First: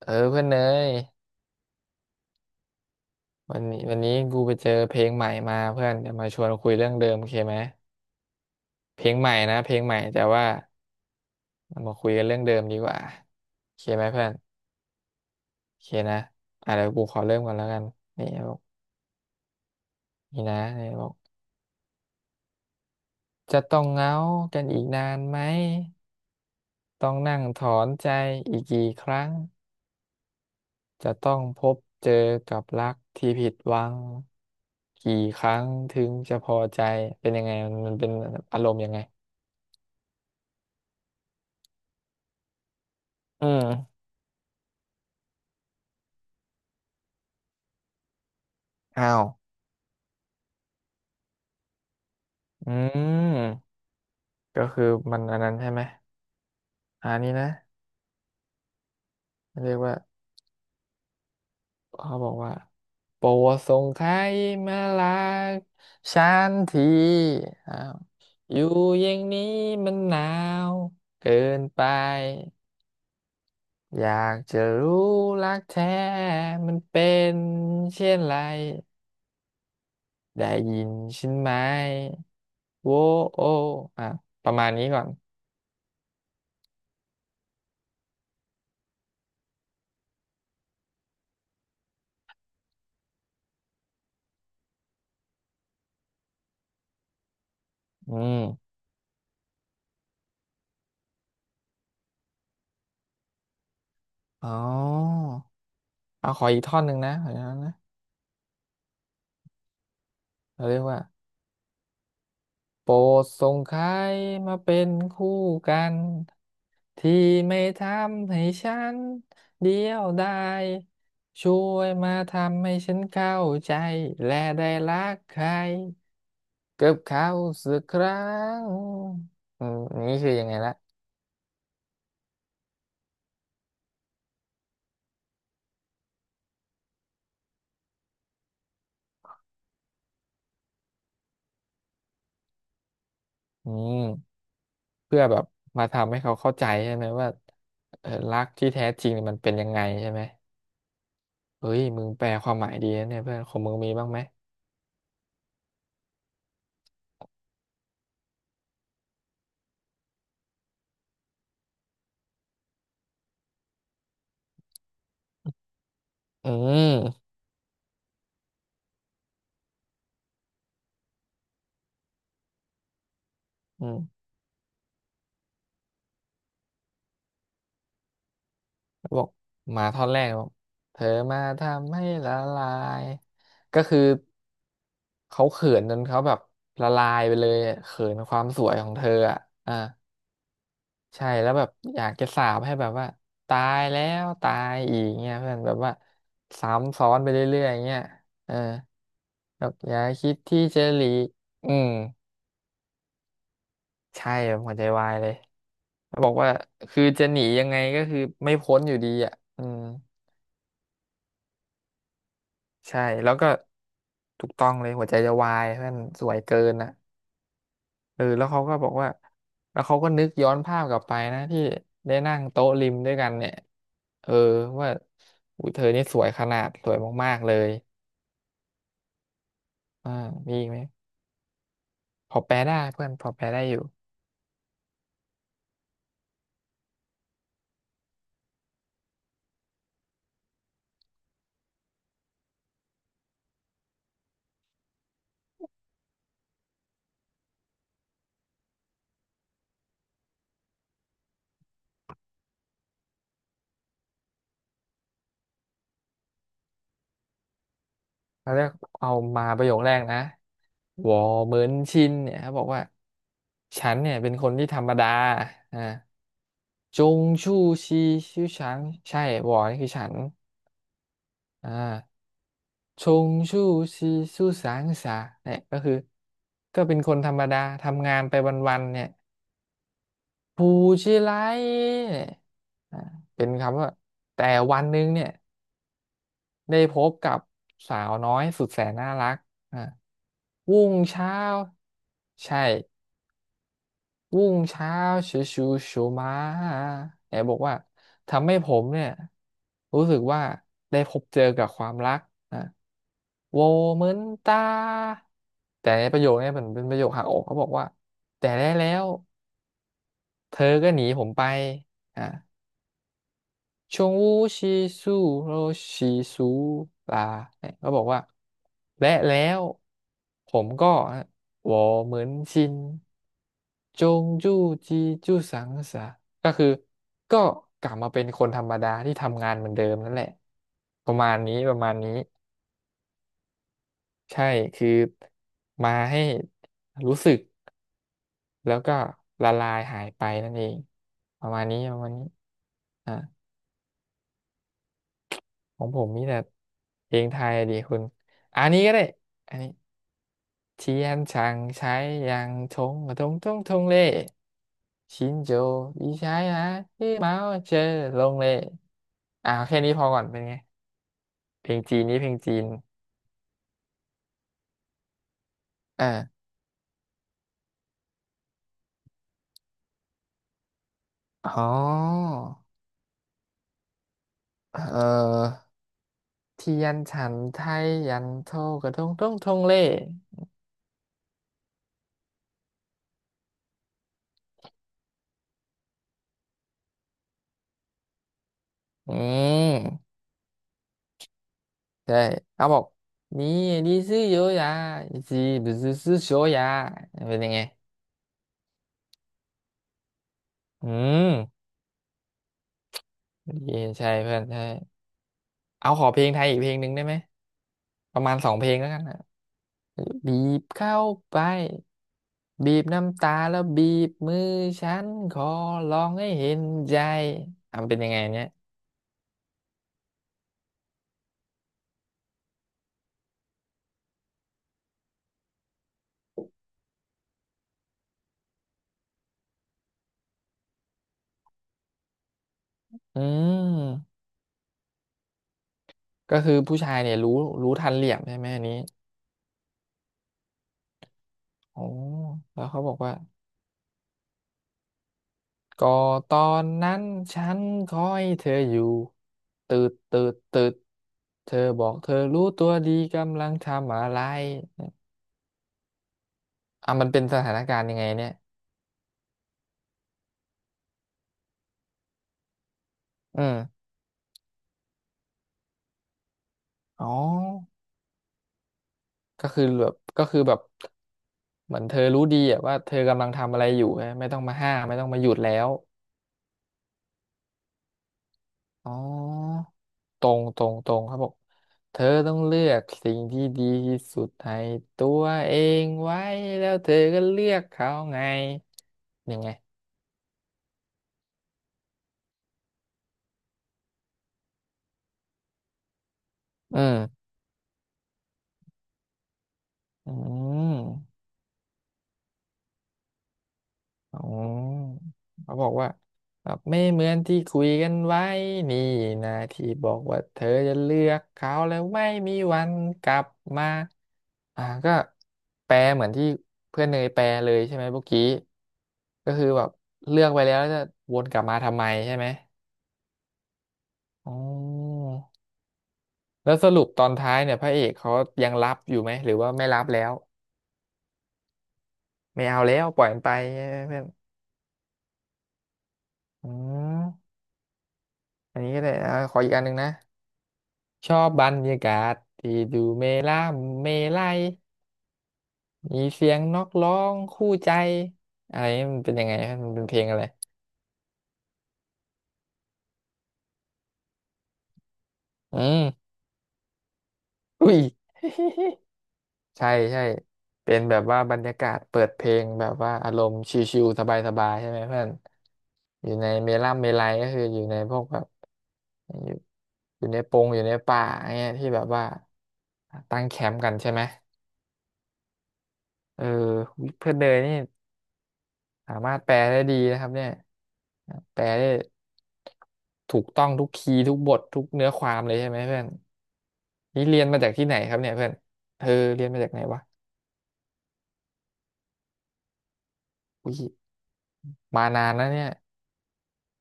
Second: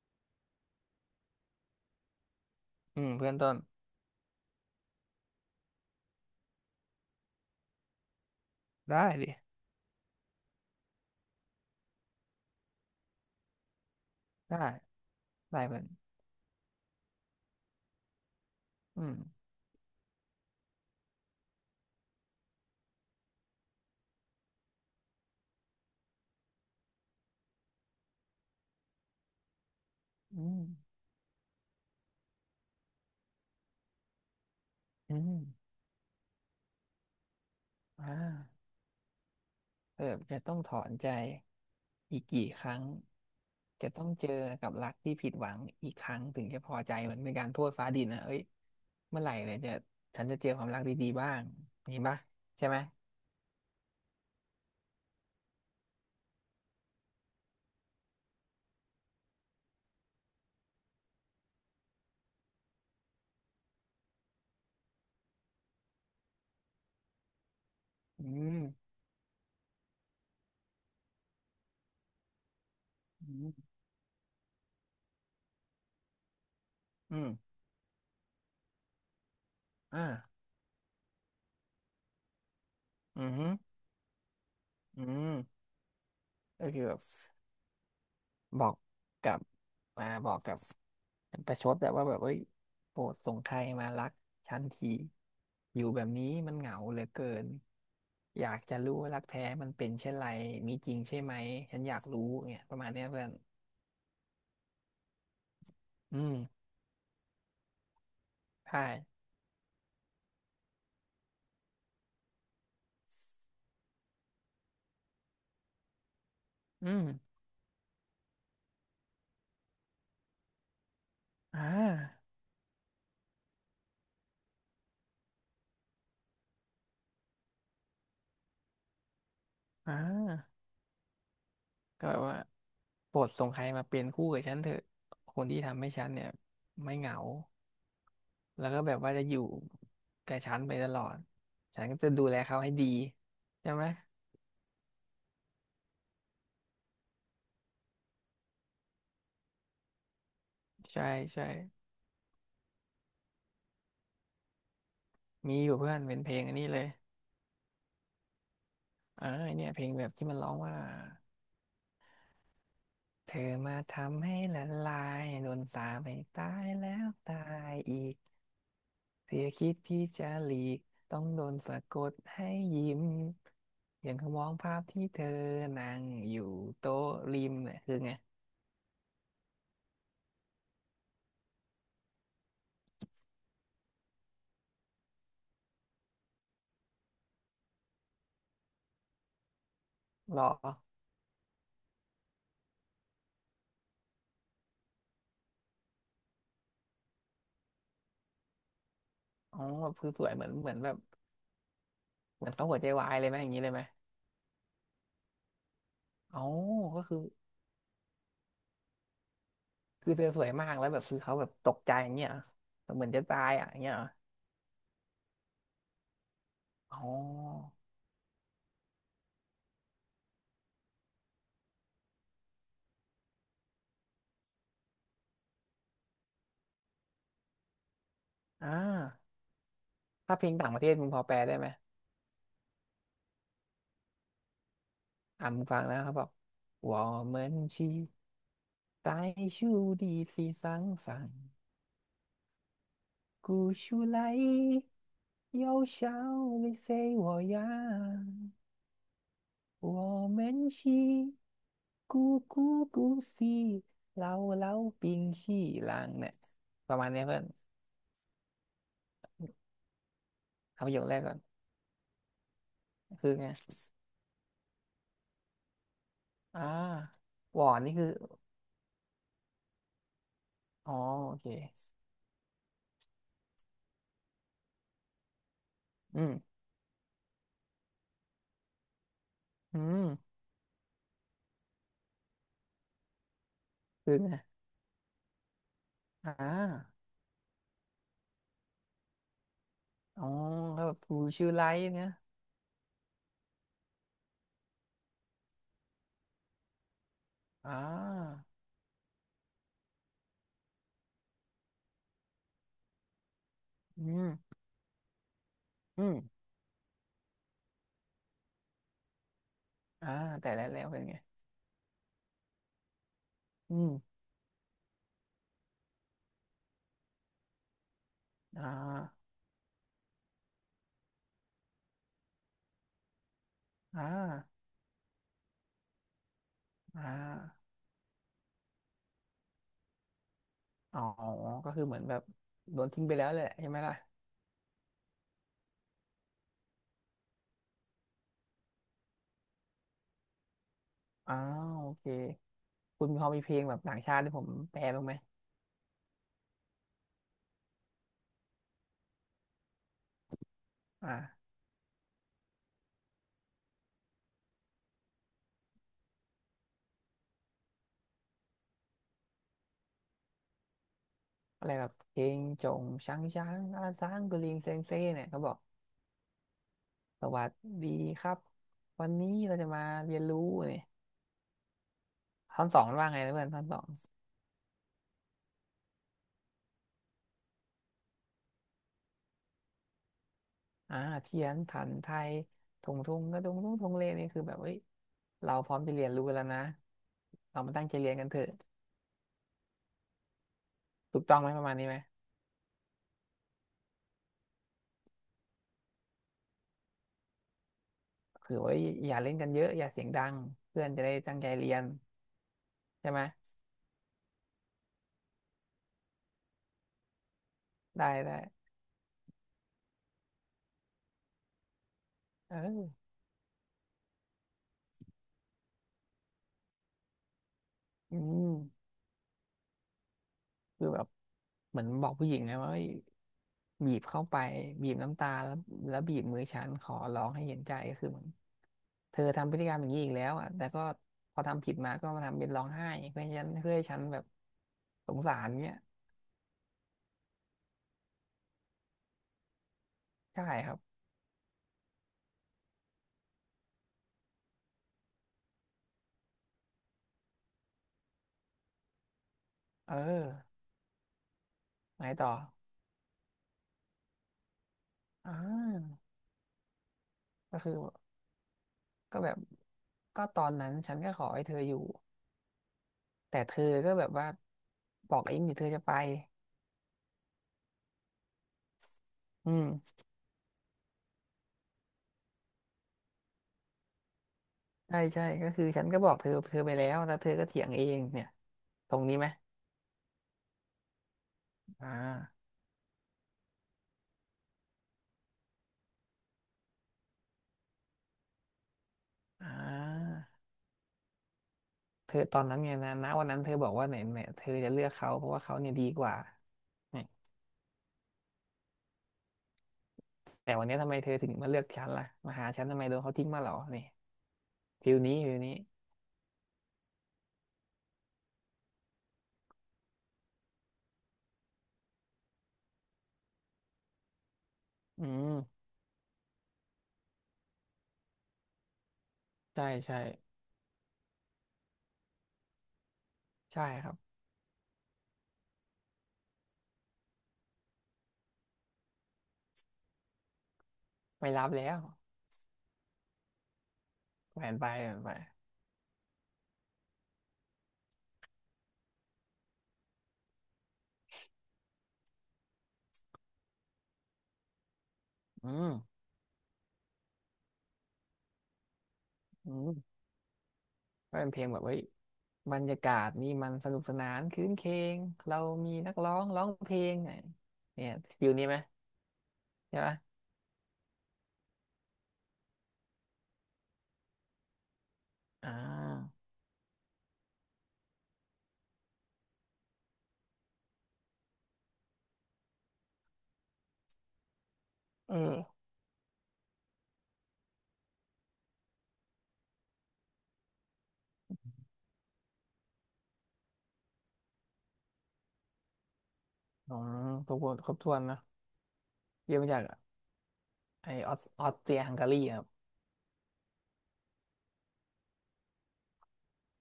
เพื่อนเนยอืมเพื่อนต้วันนนี้กูไปเจอเพลงใหม่มาเพื่อนเดี๋ยวมาชวนคุยเรื่องเดิมโอเคไหมเพได้ลงใหม่ดินะเพลงใหม่แต่ว่าเรามาคุยกันเรื่องเดิมดีกว่าโอเคไหมเพื่อนได้ได้โอเพื่อนเคนะอ่ะเดี๋ยวกูขอเริ่มก่อนแล้วกันนี่บอกอืมนี่นะนี่บอกจะต้องเหงากันอีกนานไหมต้องนั่งถอนใจอีกกี่ครั้งอืมจะต้องพบเจอกับรักที่ผิดหวังกี่อืคมรั้งถึงจะพอใจเป็นยังไงมันเป็นอ่าอารมณ์ยังไงเออจะต้องถอนใจอีกกี่ครั้งอืจะต้มองเจอกับรักที่ผิดหวังอีกครั้งถึงจะพอใจเหมือนเป็นการโทษฟ้าดินนะเอ้ยอ้าเมื่ว อไหร่เนี่ยจะฉันจะเจอความรักดีๆบ้างมีปะใช่อืไหมมก็คือมันอันนั้นใช่ไหมอันนี้นะเรียกว่าเขาบอกว่าโปรดส่งใครมาลากฉันทีอ้าวอือมยู่อย่างนี้มันหนาวเกินไปอืมอยากจะรู้รักแท้มันเป็อืมนเช่นไรอ่าได้ยินฉันไหมโว้อืมอโอหืออ่ะประมาณนี้ก่อือนมก็คือแบบ บอกกับมาบอกกับประชดแบบว่าแบบเอ้ยโปรดส่งใครมารักฉันทีอยู่แบบนี้มันเหงาเหลือเกินอือยากมจะรู้ว่ารักแท้มันเป็นเช่นไรมีจริงใช่ไหมฉันอยากรู้เนี่ยประมาณเนี้ยเพื่อนอ๋ออืเอามขออีกท่อนหนึ่งนะขออีกท่อนนะใช่เราเรียกว่า โปรดส่งใครมาเป็นคู่กันอืมที่ไม่ทำให้ฉันเดียวดายช่อ่วยมาาทำให้ฉันเข้าใจและได้รักใครกับเขาสักครั้งอืมอ่านี่คือยังไงละก็แบบว่าโปรดส่งใครมาเป็นคู่กับฉันเถอะคนที่ทำให้ฉันเนี่ยไม่เหงาแล้วก็แบบว่าจะอยู่กับฉันไปตลอดฉันก็จะดูแลเขาให้ดีอืใช่ไหม มเพื่อแบบมาทำให้เขาเข้าใจใช่ไหมว่าเออรักที่แท้จริงเนี่ยมันเป็นยังไงใช่ไหมใช่ใช่เฮ้ยมึงแปลความหมายดีนะเนี่ยเพื่อนของมึงมีบ้างไหมมีอยู่เพื่อนเป็นเพลงอันนี้เลยเออเนี่ยเพลงแบบที่มันร้องว่าเธอมาทำให้ละลายโดนสาปให้อืตายแล้วมตายอีกเธอคิดที่จะหลีกต้องโดนสะกดให้ยิ้มอือย่างม เขามองภาพที่เธอนั่งอยู่โต๊ะริมเนี่ยคือไงบอกมาท่อนแรกบอกเธอมาทำให้ละลายก็คือเขาเขินจนเขาแบบละลายไปเลยอะเขินความสวยของเธออ่ะอ่าหรอใช่แล้วแบบอยากจะสาปให้แบบว่าตายแล้วตายอีกเงี้ยเพื่อนแบบว่าซ้ำซ้อนไปเรื่อยๆอย่างเงี้ยเอออ๋อแบบอย่าคือสคิวยดเหมือนที่เหมือนจะแบบหลีกอืมเหมือนเขาหัวใจวายเลยไหมอย่างนี้เลยไหมใช่แบบหัวใจวายเลยแล้วบอกอ๋อว่าคืก็อคือจะหนียังไงก็คือไม่พ้นอยู่ดีอ่ะอืม คือเธอสวยมากแล้วแบบคือเขาแบบตกใจอย่างเงี้ยเหรอใช่เหมือนจะแล้วตาก็ยอ่ะอย่างเงี้ยเหรอ ถูกต้องเลยหัวใจจะวายเพื่อนสวยเกินอ่ะอ๋อเออแล้วเขาก็บอกว่าแล้วเขาก็นึกย้อนภาพกลับไปนะที่ได้นั่งโต๊ะริมด้วยกันเนี่ยเออว่าอุ้ยเธอนี่สวยขนาดสวยมากๆเลยอ่าอ่าถ้าเพลมีงอีต่ากงปไหมระเทศมึงพอแปลได้ไหมพอแปลได้เพื่อนพอแปลได้อยู่มึงฟังนะเขาบอกว่าเหมือนช我们是在树的地上上，古树来又笑น谁我呀？ู们是咕咕咕西เราเราปิงชี่ลางเนี่ยประมาณเนี้ยเพื่อนเร้วกเอามาประโยคแรกนะเอาประโยควแรอกก่อน เหมือนชินเนี่ยเขาบอกว่าคือไงฉันเนี่ยเป็นคนที่ธรรมดาอ่าอ่าจงหชู่วอนนี่ชีคือ ชื่อฉันใช่วอนี่คือฉัน อ๋อโอเคอ่าชงชู่ชีสู้สางสาเนี่ยก็คืออืมก็เป็นคนธรรมดาทำงานไปวันๆเนี่ยอืมผู้ชิไรเนี่ยอ่าเป็นคำว่าคือไงแต่วันหนึงเนี่ยอ่ได้พา บกับสาวน้อยสุดแสนน่ารักอ่าอ๋อวุ่ก็แบงบผูเช้าชื่อไลท์เนี่ยใช่ รุ่งเช้าชูชูชูมาไหนบอกอ่ว่าาทำให้ผมเนี่ยรู้สึกว่าได้พบเจอกับความรักนะโวเหอืมือนม ตาแต่อืในปมระโยคเนี่ยมันเป็นประโยคหักอกเขาบอกว่าแต่ได้แล้วอ่าแต่เธแล้อวแล้วก็หเป็นีนไงผมไปอ่ะ อืชงมวูชีซูโรชีซูลาเนี่ยก็บอกว่าอ่และาแล้วผมก็วอเหมือนชินจอ่างจู้จีจู้สังสะก็คืออ่ก็ากลับมาเป็นคนธรรมดาที่ทำงานเหมือนเดิมนั่นแหละอ๋อประมาณนี้ก็ประคือมาเหณมือนนี้แบบโดนทิ้งไปแล้วแหละใช่ไหมล่ะใช่คือมาให้รู้สึกแล้วก็ละลายหายไปนั่นเองอ้าประมาณนี้วโอประเคมาณนี้คุณอ่ะ พอมีเพลงแบบต่างชาติที่ผมแปลบ้างไหมของผมมีแต่เพลงไทยดีคุณอันนี้ก็ได้อันนี้เทียนอ่าช่างใช้ยางทงกระทงทงทงเล่ชินโจอีใช้นะที่เมาเจอลงเล่อ่าแค่นี้พอก่อนเป็นไงเพอะไรลงแบบจีนเพนี้ลเพลงงจีนจงช้างช้างอาซางกุลิงเซงเซ่เนี่ยเขาบอกเออสวัสดีครับวันนี้เราจะมาเรียนรู้เนี่ยอ๋อท่อนสองมันว่าไงนะเพื่อนท่อนสอง เออเทียนฉันไทยยันโทกระทงทงทงเล่อ่าเพี้ยนผันไทยทงทุงกระทุงทงทงเลนี่คือแบบเฮ้ยเราพร้อมจะเรียนรู้กันแล้วนะเรามาตั้งใจเรียนกันเถอะอืมถูกต้องไหมประมาณนี้ไหมใช่เขาบอกนี่ดีซื้อโยยาจีบซื้อโชยาเป็นยังไง คือว่าอย่าเล่นกันเยอะอย่าเสียงดังเพื่ออืนจะได้ตั้งใจมเรียนใช่ไหมดีใช่เพื่อนใช่เอาขอเพลงไทยอีกเพลงหนึ่งได้ไหมได้ประมาณได้สองเพลงแล้วกันนะบีบเข้าไปเอบีบอน้ำตาแล้วบีบมือฉันขอร้องให้เห็นใจอ่ะมันเป็นยังไงอืเนี่ยม คือแบบเหมือนบอกผู้หญิงไงว่าเอ้ยบีบเข้าไปบีบน้ำตาแล้วบีบมือฉันขอร้องให้เห็นใจก็คือเหมือนเธอทำพฤติกรรมอย่างนี้อีกแล้วอ่ะแต่ก็พอทำผิดมาก็มาทำเป็นร้องไห้อืเพื่อให้ฉันเพื่อให้ฉันแบมบสงสารเนี้ยก็คือผู้ชายเนี่ยรู้ทันเหลี่ยมใช่ไหมอันนี้ใช่ครับโอ้แล้วเขาบอกว่าก็ตอนนั้นฉันคอยเธออยู่ตืดเออตืดตืดเธอบอกไหนเธอต่อรู้ตัวดีกำลังทำอะไร อ่าอ่ะมันเป็นสถานก็คืกาอรณ์ยังไงเนี่ยก็แบบก็ตอนนั้นฉันก็ขอให้เธออยู่แต่อืเธอมก็แบบว่าบอกเองดิเธอจะไปอ๋อก็อืคือมแบบเหมือนเธอรู้ดีอะว่าเธอกำลังทำอะไรอยู่ไงไม่ต้องมาห้ามไม่ใช่ต้องมาใช่หยุดก็แล้คือวฉันก็บอกเธอเธอไปแล้วแล้วเธอก็เถียงเองเนี่ย อ๋ตรงนี้ไหม อตรงครับบอกอ่เธอต้องาเลือกสิ่งที่ดีที่สุดให้ตัวเองไว้แล้วเธอก็เลือกเขาไงยังอ่ไงาเธอตอนนั้นไงนะณวันนั้นเธอบอกว่าเนี่ยเนี่ยเธอจะเลือกเขาเพราะว่าเขาเนี่ยดีกว่าอืเนี่ยมอืแต่วันนี้ทำไมเธอม ถึงมาเลือกฉันล่ะมาหาฉันทำไมโดนเขาทิ้งมาเหรอนี่อ๋อฟิลนี้ฟิลเขานี้บอกว่าแบบไม่เหมือนที่คุยกันไว้นี่นะที่บอกว่าเธอจะเลือกเขาแล้วไม่มีวันกลับมาอ่าก็อืมแปลเหมือนที่เพื่อนเนยแปลเลยใช่ไหมเมื่อกี้ก็คือแบใช่บใช่เลือกไปแล้วแล้วจะวนกลับมาทำไมใช่ไหมใช่ครับอ๋อแล้วสรุปตอนท้ายเนี่ยพระเอกเขายังรับอยู่ไหมหรือว่าไม่รับแล้วไม่รับแล้วไม่เอาแล้วปล่อยมันไปใช่ไหมเพื่อนแหวนไปแหวนไปอืมอันนี้ก็ได้อ่าขออีกอันหนึ่งนะ ชอบบรรยากาศที่ดูเมล่ามเมไลยอืมมีเสียงนกร้องคู่ใจอะไรมันเป็นยังไงคอืรับมันมเป็นเพลงอะไรก็เป็นเพลงแบบเฮ้ยบรรยากาศนี่มันสนุกสนานครื้นเคงเราอืมีมนักร้องร้องเพลงเนี่ยอุ้ย เนี่ยฟิลนี้ไหม ใช่ใช่ปะใช่เป็นแบบว่าบรรยากาศเปิดเพลงแบบว่าอารมณ์ชิลๆสบายๆใช่ไหมเพื่อนอ่อายู่ในเมล่ามเมไลยก็คืออยู่ในพวกแบบอยู่อยู่ในปงอยู่ในป่าเงี้ยที่แบบว่าตั้งแคมป์กันใช่ไหมเออเออเพื่อนเนยนี่ สามารถแปลได้ดีนะครับเนี่ยแปลได้ถูกต้องทุกคีย์ทุกบททุกเนื้อความเลยใช่ไหมเพื่อนอืนี่มเรียนครมาบจาถ้วกนที่ครไหนบคถ้วรับนเนี่ยนะ เพื่อนเออเรียนยืมมาจามากไหนจากวะไอออสออสเตรียฮังการีครับอุ้ยมานานนะเนี่ย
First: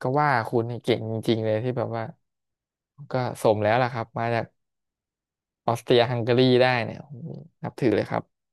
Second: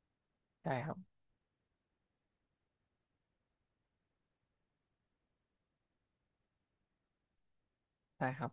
ก็ว่าคุณใช่นี่คเก่รับงจริงๆเลยที่แบบว่าก็สมแล้วล่ะครับมาจากออสเตรียฮังการีได้เนี่ยนับถือเลยครับใช่ครับ